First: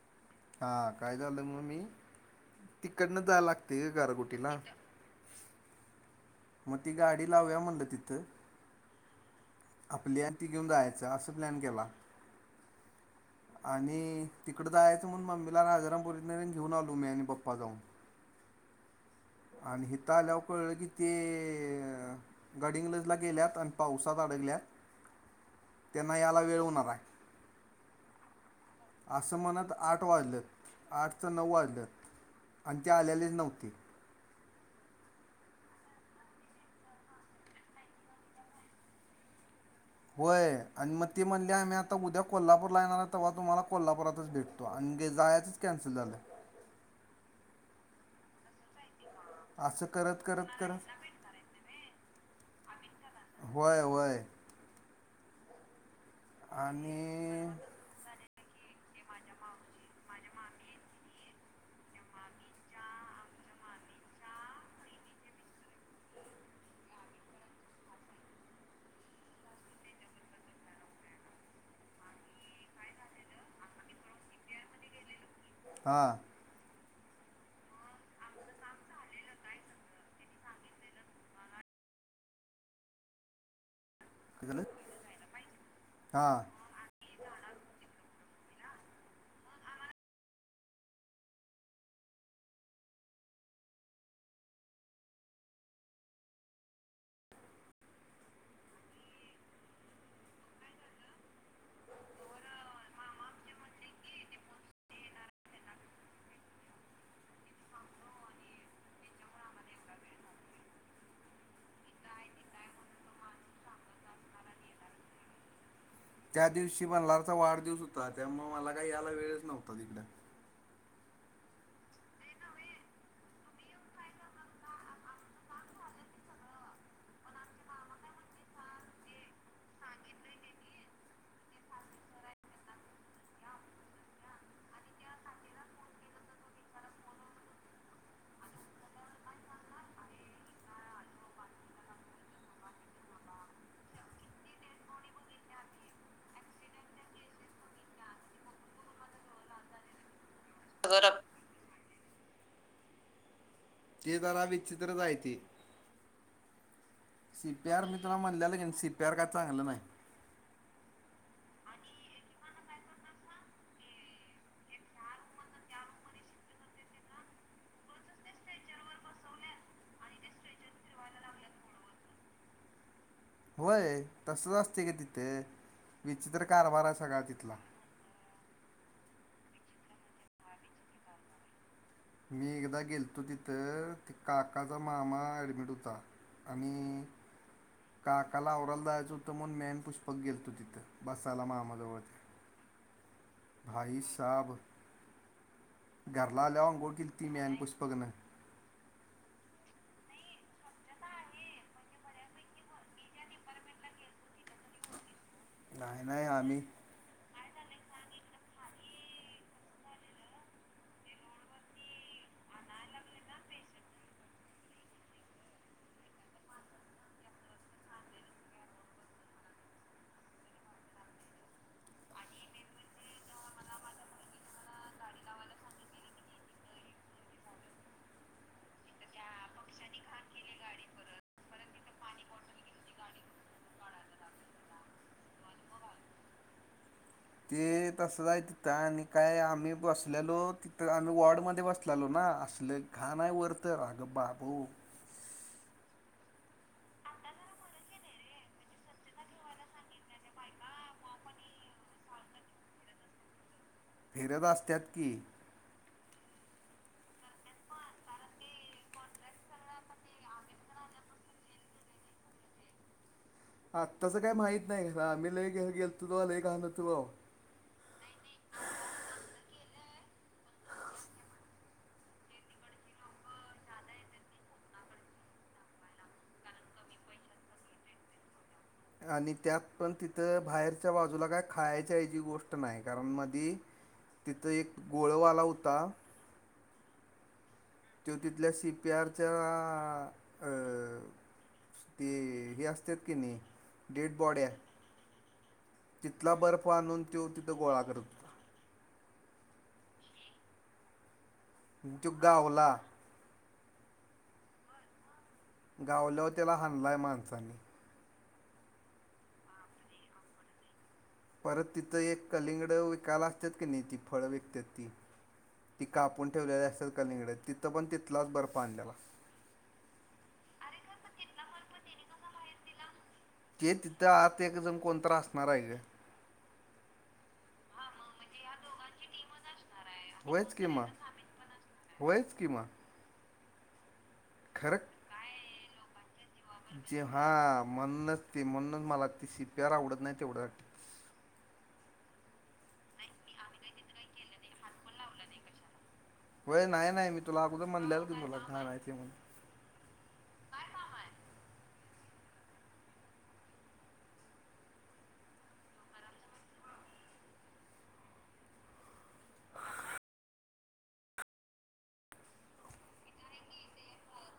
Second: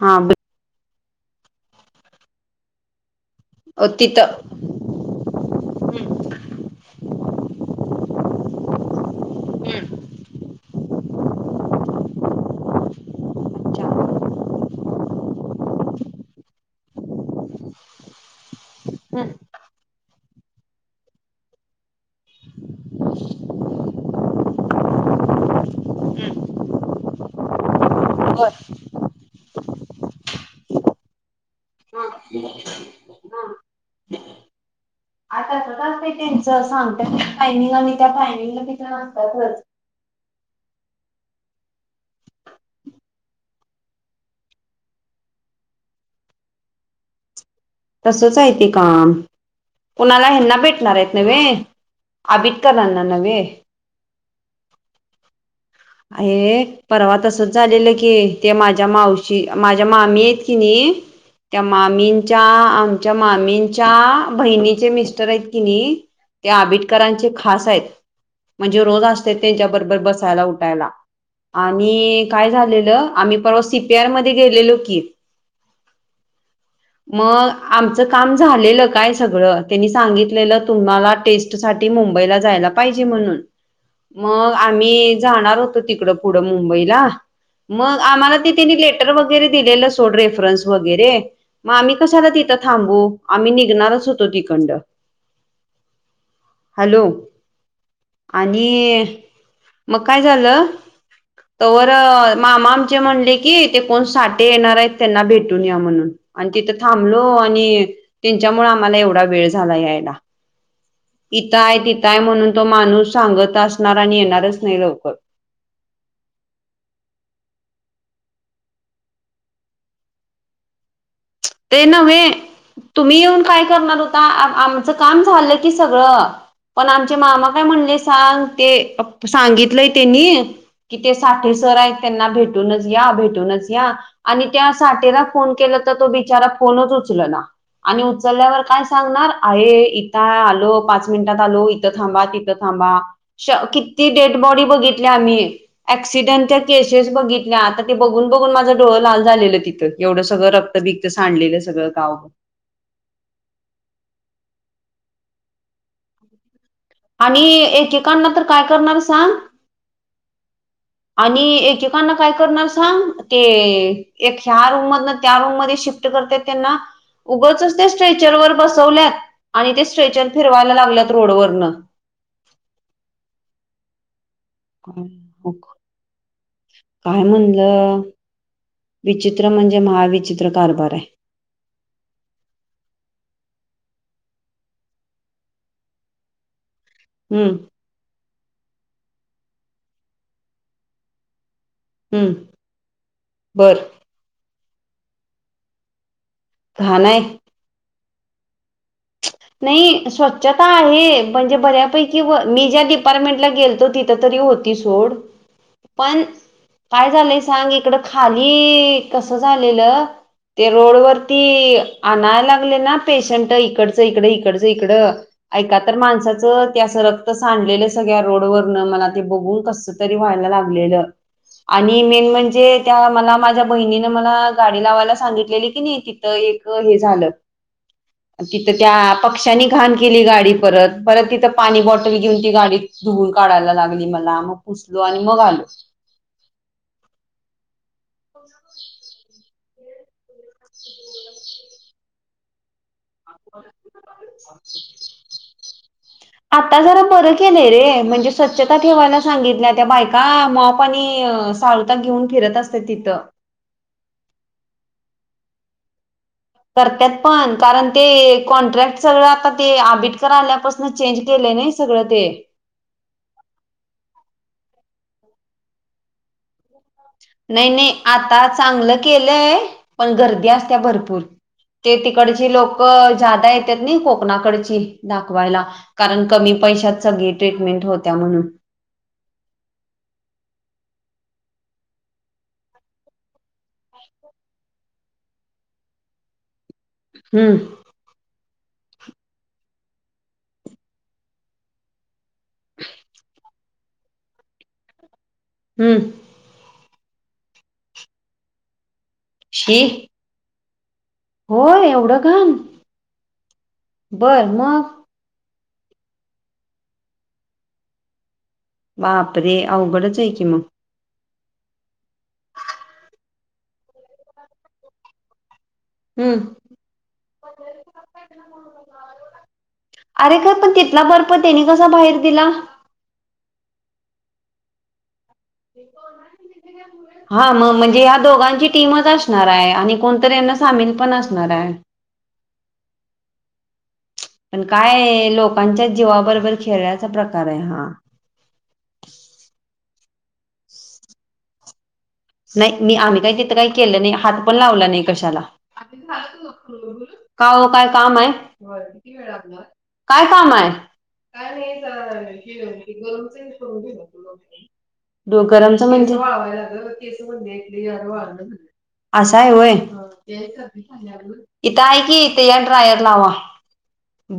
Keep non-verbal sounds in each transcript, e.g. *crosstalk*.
हा हा काय झालं मग मी तिकडनं जाय लागते ग तिथं गारगोटीला मोठी गाडी लावूया म्हणलं तिथं आपल्या घेऊन जायचं असं प्लॅन केला. आणि तिकडं जायाचं म्हणून मम्मीला राजारामपुरीतनं घेऊन आलो. मी आणि पप्पा जाऊन. आणि हेिथ आल्यावरं कळलं की ते गडहिंगलजला गेल्यात आणि पावसात अडकल्यात त्यांना याला वेळ हुनार हाय. बर असं म्हणत आठ वाजल्यात आठच नऊ वाजल्यात. आणि ती आलेलीच नव्हती. आता स्वत अस *inaudible* त्यांच सांगत्यात टायमिंग आणि त्या टायमिंगला तिथं नसत्यातच. होय आणि मग ती म्हणल्या आम्ही आता उद्या कोल्हापूर ला येणार तवा तुम्हाला कोल्हापुरातच भेट तो आणि जायाचंच कॅन्सल झालं. तसंच हाय ते काम. असं करत कुणाला हेंना करत करत भेटणार आहेत नव्हे आबिटकरांना नव्हे? व्हय. एक परवा तसंच झालेलं की ते माझ्या मावशी माझ्या मामी आहेत की नाही. त्या मामींच्या आमच्या मामींच्या बहिणीचे मिस्टर आहेत की नाही त्या आबिटकरांचे खास आहेत. म्हणजे रोज असत्यात त्यांच्या बरोबर बसायला उठायला. आणि काय झालेलं आम्ही परवा सी पी आर मध्ये गेलेलो की, हां मग आमचं काम झालेलं काय? सगळं त्यांनी सांगितलेलं तुम्हाला टेस्ट साठी मुंबईला जायला पाहिजे म्हणून काय मग झालं आम्ही जाणार होतो तिकड हां पुढं मुंबईला मग आम्हाला ते तेनी लेटर वगैरे दिलेलं सोड रेफरन्स वगैरे मग आम्ही कशाला ती थं थांबू आम्ही निघणारच होतो ती तिकडनं हॅलो आणि मग काय झालं? तवर मामा आमचे म्हणले की ते कोण साठे येणार आहेत त्यांना भेटून या म्हणून. आणि तिथं थांबलो आणि तेंच्यामुळं आम्हाला एवढा वेळ झाला यायला. इथं हाय तिथं हाय म्हणून तो माणूस सांगत असणार आणि येणारच नाही लवकर. त्या दिवशी मल्हारचा वाढदिवस हुता त्यामुळे मला काय यायला वेळच नव्हता तिकडं. ते नव्हे तुम्ही येऊन काय करणार होता आमचं काम झालं की सगळं पण आमचे मामा काय म्हणले सांग ते सांगितलंय तेनी कि ते साठे सर आहेत त्यांना भेटूनच या भेटूनच या आणि त्या साठेला फोन केला तर तो बिचारा फोनच उचलंना आणि उचलल्यावर काय सांगणार आहे इथं हाय आलो पाच मिनिटात आलो इथं थांबा ती थ थांबा श किती डेड बॉडी बघितली आम्ही अऍक्सिडेंटच्या केसेस बघितल्या आता ते बघून बघून माझं डोळं लाल झालेलं तिथं. एवढं सगळं रक्त बिक्त सांडलेलं सगळं गावा ती जरा विचित्रच हाय ते. आणि सी पी आर मी तुला एकेकांना तर म्हणलेलं की काय नाही सी करणार पी आर काय सांग चांगलं नाही. आणि एकेकांना काय करणार सांग ते एक ह्या रूम मधन त्या रूम मधे शिफ्ट करतेत त्यांना उगंचच त्या स्ट्रेचर वर बसवल्यात आणि ते स्ट्रेचर फिरवायला लागल्यात रोडवरन. होय तसंच असं- ह हो *inaudible* विचित्र कारभार आहे सगळा तिथला. हम्म विचित्र म्हणजे महाविचित्र कारभार आहे. मी एकदा गेलतो तिथं ते काकाचा मामा ऍडमिट होता आणि हम्म काकाला आवराला जायाचं होतं म्हणुन मी अन पुष्पक गेलतो तिथं बसायला मामा जवळ. हम्म बर भाईसाब घरला आल्यावर अंघोळ घाण आहे केलती मी अन पुष्पकन नाही स्वच्छता आहे म्हणजे बऱ्यापैकी मी ज्या डिपार्टमेंटला गेलतो तिथं तरी होती ती सोड न्हाय पण न्हाय आम्ही काय झालंय सांग इकडं खाली कसं झालेलं ते रोडवरती आणायला लागले ना पेशंट इकडं इकडचं इकडे इकडचं इकडं ऐका तर माणसाचं ते असं रक्त सांडलेलं सगळ्या रोडवरन मला ते बघून कसंतरी तरी व्हायला लागलेलं आणि मेन म्हणजे त्या मला माझ्या बहिणीने मला गाडी लावायला सांगितलेली की नाही ति तिथं एक हे झालं तिथं त्या पक्ष्यांनी घाण केली गाडीत परत परत तिथं पाणी बॉटल घेऊन ती गाडीत धुवून काढायला लागली मला मग पुसलो आणि मग आलो. ते तसचाय तिथं आणि काय आम्ही बसलेलो तिथंला आम्ही वॉर्डमध्ये बस बसलेलो ना असलं घाण हाय वरतर आग बाबो आता जरा बर केलंय रे म्हणजे स्वच्छता ठेवायला सांगितल्या त्या बायका माप आणि *unintelligible* घेऊन फिरत असते तिथं फिरत असत्याात की करत्यात पण कारण ते कॉन्ट्रॅक्ट सगळं आता ते आबिटकर आल्यापास पूर्ण चेंज केलंय नाही सगळं ते आत्ताच काही माहित नाही आम्ही लई गेलतु तवा लई घाण व्हतं बाबा नाही नाही आता चांगलं केलंय पण गर्दी असत्या भरपूर ते तिकडची लोक जादा येतात नाई कोकणाकडची दाखवायला कारण कमी पैशात सगळी ट्रीटमेंट होत्या म्हणून. आणि त्यात पण तिथं बाहेरच्या बाजूला काय खायच्या हची गोष्ट नाही कारण मधी तिथं एक गोळ वाला होता. हम्म तो तिथल्या सी पी आरच्या ती हे असतात का नाही डेड बॉड्या हम्म तिथला बर्फ आणून त्यो तिथं गोळा करत होता हे. होय तो एवढं घाण? गावला बर मग? गावल्यावर त्याला हाणलाय माणसांनी. बापरे अवघडच आहे की मग. परत तिथं एक कलिंगडं विकायला असत्यात की नाही ती फळं विकत्यात ती. ती कापून हम्म ठेवलेली असतात कलिंगड तिथं पण तिथलाच बर्फ आणलेला. अरे तो पण तिथला बर्फ त्यानी कसा बाहेर दिला? ते तिथं आत एक जण कोण तरी असणार आहे ग. हा म म्हणजे या दोघांची टीमच असणार आहे आणि कोणतरी होयच यांना कि म सामील पण असणार आहे. होयच की मग. पण काय आहे, लोकांच्या जीवाबरोबर जे खेळायचा प्रकार आहे हा. म्हणूनच ते म्हणूनच मला ते सी पी आर आवडत नाही तेवढट. नाही मी आम्ही काही तिथं काही केलं नाही हात पण लावला नाही कशाला. होय नाही नाही मी तुला अगोदर काहो काय म्हणलेल काम की आहे? तुला घाण ते किती म्हणून वेळ लागणार? काय काम आहे? काय नाही. *unintelligible* डोकरमच म्हणजे वाळवायला लागल. अस आहे होय? इथं आहे कि इथे या ड्रायर लावा.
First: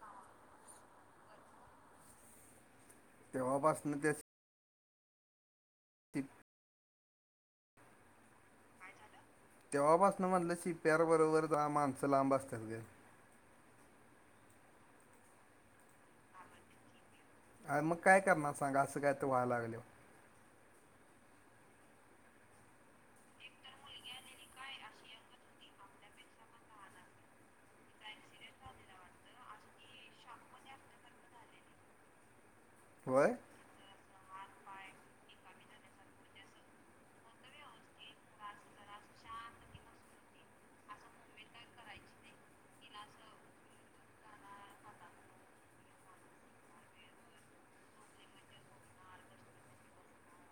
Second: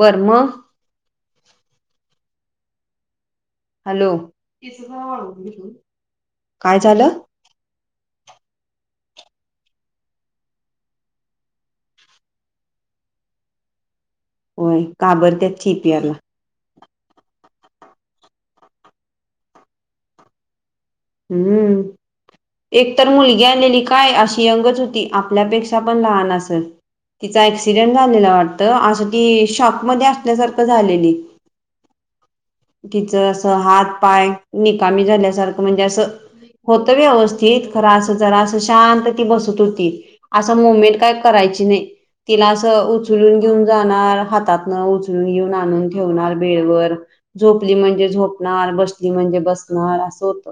बरं मग. तेव्हापासन हॅलो. त्या काय झालं? काय झालं? तेव्हापासणं म्हणलं सी पी आर बरोबर जा माणसं लांब असत्यात ग. होय काबरत्यात ची टी आर ला. आ मग काय करणार सांगा, असं काय तर व्हायला लागल्यावर. उहूं. एक तर मुलगी आणलेली काय अशी यंगच होती. आपल्यापेक्षा पण लहान आसल. तिचा ऍक्सिडेंट झालेला वाटत, अगदी शॉक मध्ये असल्यासारखं झालेली. *inaudible* तिचं होय अस हात पाय निकामी झाल्यासारखं. म्हणजे असं होतं व्यवस्थित खरं असं जरा अस शांत ती बसत होती. असं मुवमेंट काही करायची नाही तिला असं उचलून घेऊन जाणार हातात न उचलून घेऊन आणून ठेवणार बेडवर झोपली म्हणजे झोपणार, बसली म्हणजे बसणार असं होत.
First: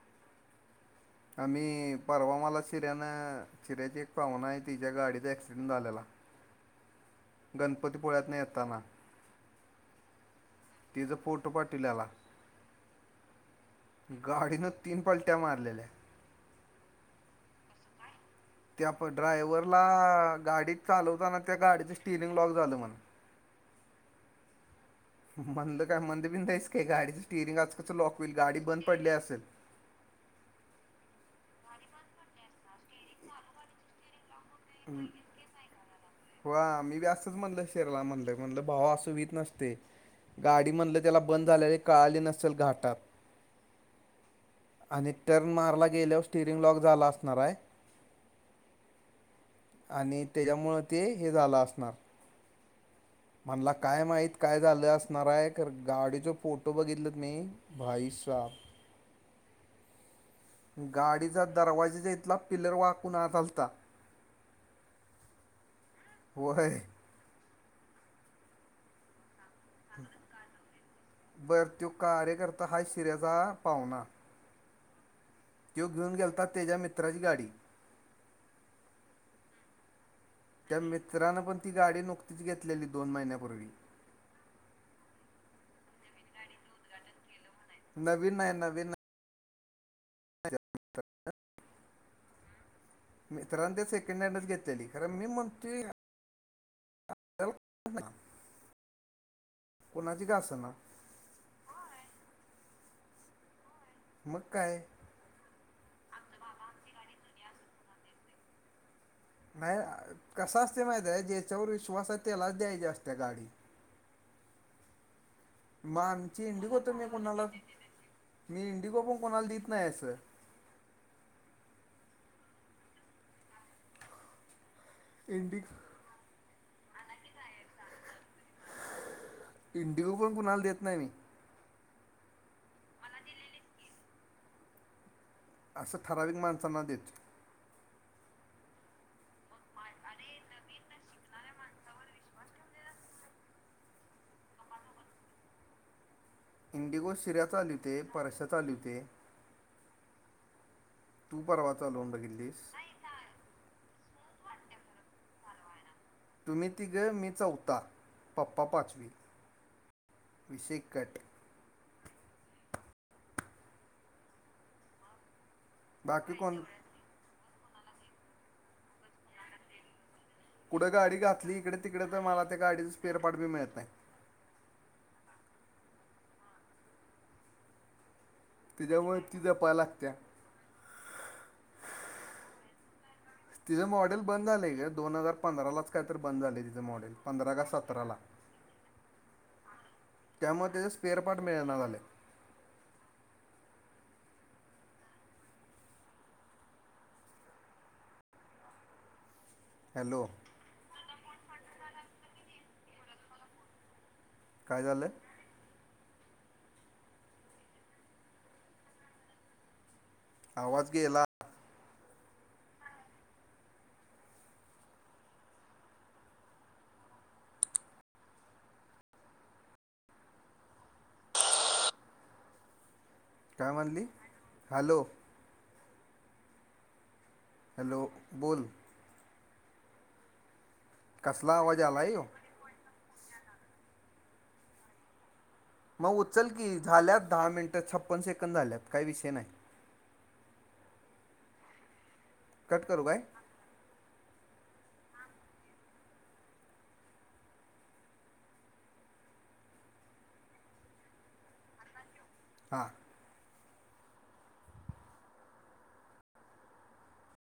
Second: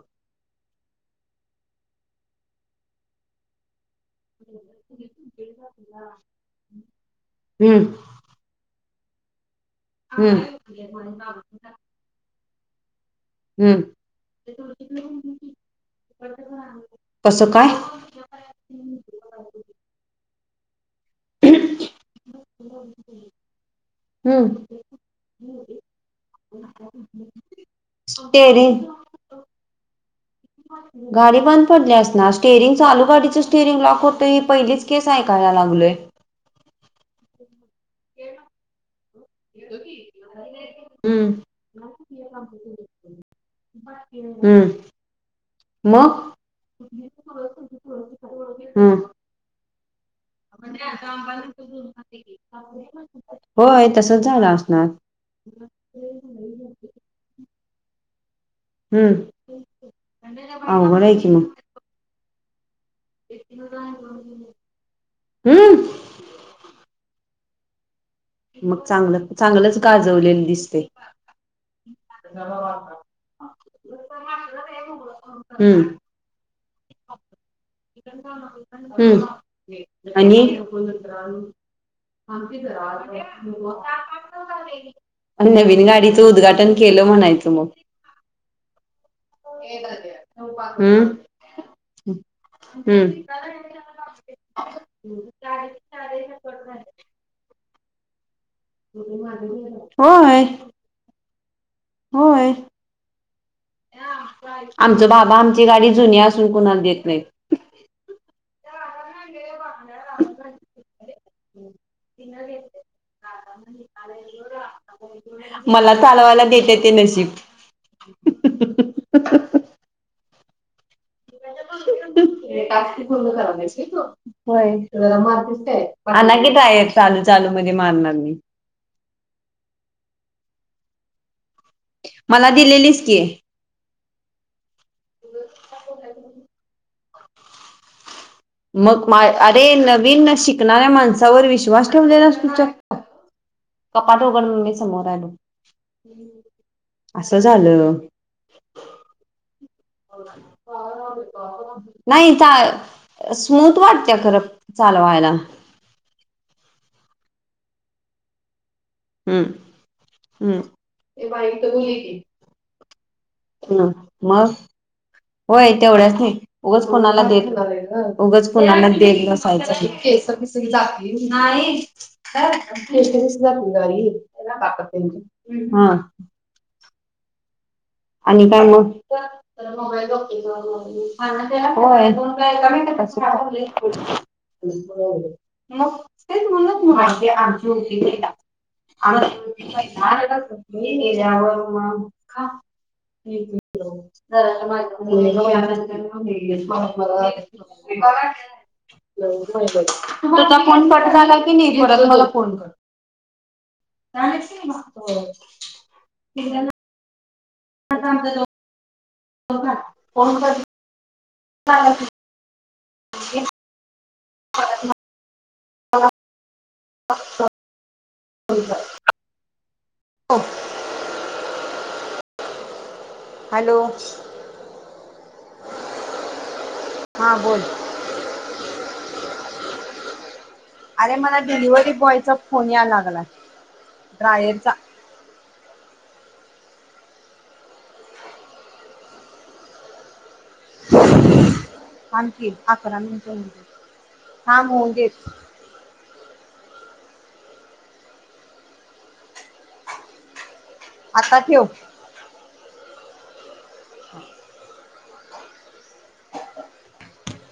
आम्ही परवा मला शिऱ्यान चिऱ्याची एक पाहुना आहे, तिच्या गाडीचा ऍक्सिडेंट झाल्याला. *inaudible* गणपतीपुळ्यातन येेताना. *unintelligible* तिचा पोटो पाठवल्याला. हम्म गाडीनं तीन पलट्या मारलेल्या. कसं काय? त्या प ड्रायव्हरला गाडी चालवताना, त्या गाडीचं स्टिरिंग लॉक झालं म्हण. हम्म. बंद काय मंदबिंद आहेस का काय? गाडीच स्टीअरिंग आजकालच लॉक होईल. गाडी स्टेरिंग बंद पडली असेल गाडी बंद पडली असणार. स्टेरिंग चालू गाडीच स्टेरिंग लॉक होतंय ही पहिलीच केस ऐक काया लावलोय. वा. मी बी असंच म्हणलं शेरला म्हणलं म्हणलं भावा अस मी. नसते गाडी म्हणलं त्याला हम्म बंद झाल्याली कळाली नसंल घाटात हम्म आणि टर्न मारला मग गेल्यावर स्टिरिंग लॉक झाला असणार हाय, हम्म आणि त्याच्यामुळं ते हे झालं असणार. होय तसंच झालं असणार. णारयकर गाडीच फोटो बघितलंत मी भाई साब हम्म, अवघड आहे की गाडीचा मग दरवाजाचा इथंला पिल्लर वाकून आत आलता, हम्म व्हय. मग चांगलं, चांगलच गाजवलेलं दिसतंय‌. बर त्यो कार्यकर्ता हाय सिऱ्याचा पावना. त्यो हम्म घेऊन गेलात त्याच्या मित्राची गाडी हं, आणि त्या मित्रानं पण ती गाडी *inaudible* नुकतीच घेतलेली दोन महिन्यापूर्वी नवीन गाडीचं उद्घाटन केलं म्हणायचं मग. नवीन नाय, नवीन नाही हम्., त्या हम्म, मित्रां ते सेकंड हँडच घेतलेली, करण मी म्हणतुया *inaudible* नाही, कोणाची का होय, असं ना होय. मग काय आमचे बाबा आमची गाडी जुनी असून कुणाला देत नाही. नाही कसा असते माहितीये, ज्याच्यावर विश्वास आहे त्यालाच द्यायच्या असते्य गाडी. मला मग चालवाला आमची देते इंडिगो ते तर मी नशीब कोणाला मी इंडिगोपण कोणाल दित नाही असं. *unintelligible* टास्क पूर्ण कराय पाहिजे. होय, इंडिगो झाला कि टायर चालू झालः म्हणे मारणार नही. इंडिगो पण कुणाला देत नाही मी. मला दिलेलीयेस की. असं ठराविक माणसांना देतोयं. मग माय अरे नवीन शिकणाऱ्या माणसावर विश्वास ठेवलेलास तुझा कपाट ऊघड मम्मी समोर आलो. इंडिगो असं शिऱ्या झालं चालीवतय, परश्या चालीवतय. तू परवा चालवून नाही चा बघितलीस स्मूथ वाटते्या खरं चालवायला. तुम्ही तिघं, मी चौथा, पप्पा पाचवी हम्म, हम्म. विषय कट ये बाई करू दे की. मग होय तेवढ्यास बाकी निच कोण उगच उगच कुणाला नव्हे, कुणाला उगच कुणाला देत बसायचं. कुठं गाडी घातली इकडे तिकडे तर मला त्या गाडीचं स्पेअर पार्ट बी मिळत नाही *inaudible* हा, आणि काय मग तिच्यामुळे *unintelligible* ती जपायला लागत्या ते म्हण, तिचं मॉडेल बंद झालं आहे ग दोन हजार पंधरालाच मग काय तर बंद तेच झालं बोलंल आहे ना तिचं मॉडेल पंधरा का सतराला तुम्हाला. त्यामुळे त्याचं स्पेअर पार्ट मिळणार झालं *unintelligible* *unintelligible* *inaudible* *inaudible* तेजा हॅलो फोन कट झाला की *unintelligible* नी मला फोन कर. काय झाल. *unintelligible* *inaudible* हो का फोन आवाज गेला. *inaudible* ओके. ह हो. अच्छा. हो का हो. काय हॅलो म्हणली हॅलो हां बोल. हॅलो बोल. अरे मला कसला आवाज डिलिव्हरी आलाय ह्यो बॉयचा फोन याय लागलाय ड्रायरचा. म उचल की झाल्यात दहा मिनिटात छप्पन सेकंद झाल्यात काय विषय नाही. थांब की कट अकरा करू काय मिनिटे होऊनदेत थाम होऊन देत. आता ठेव. हा. हा.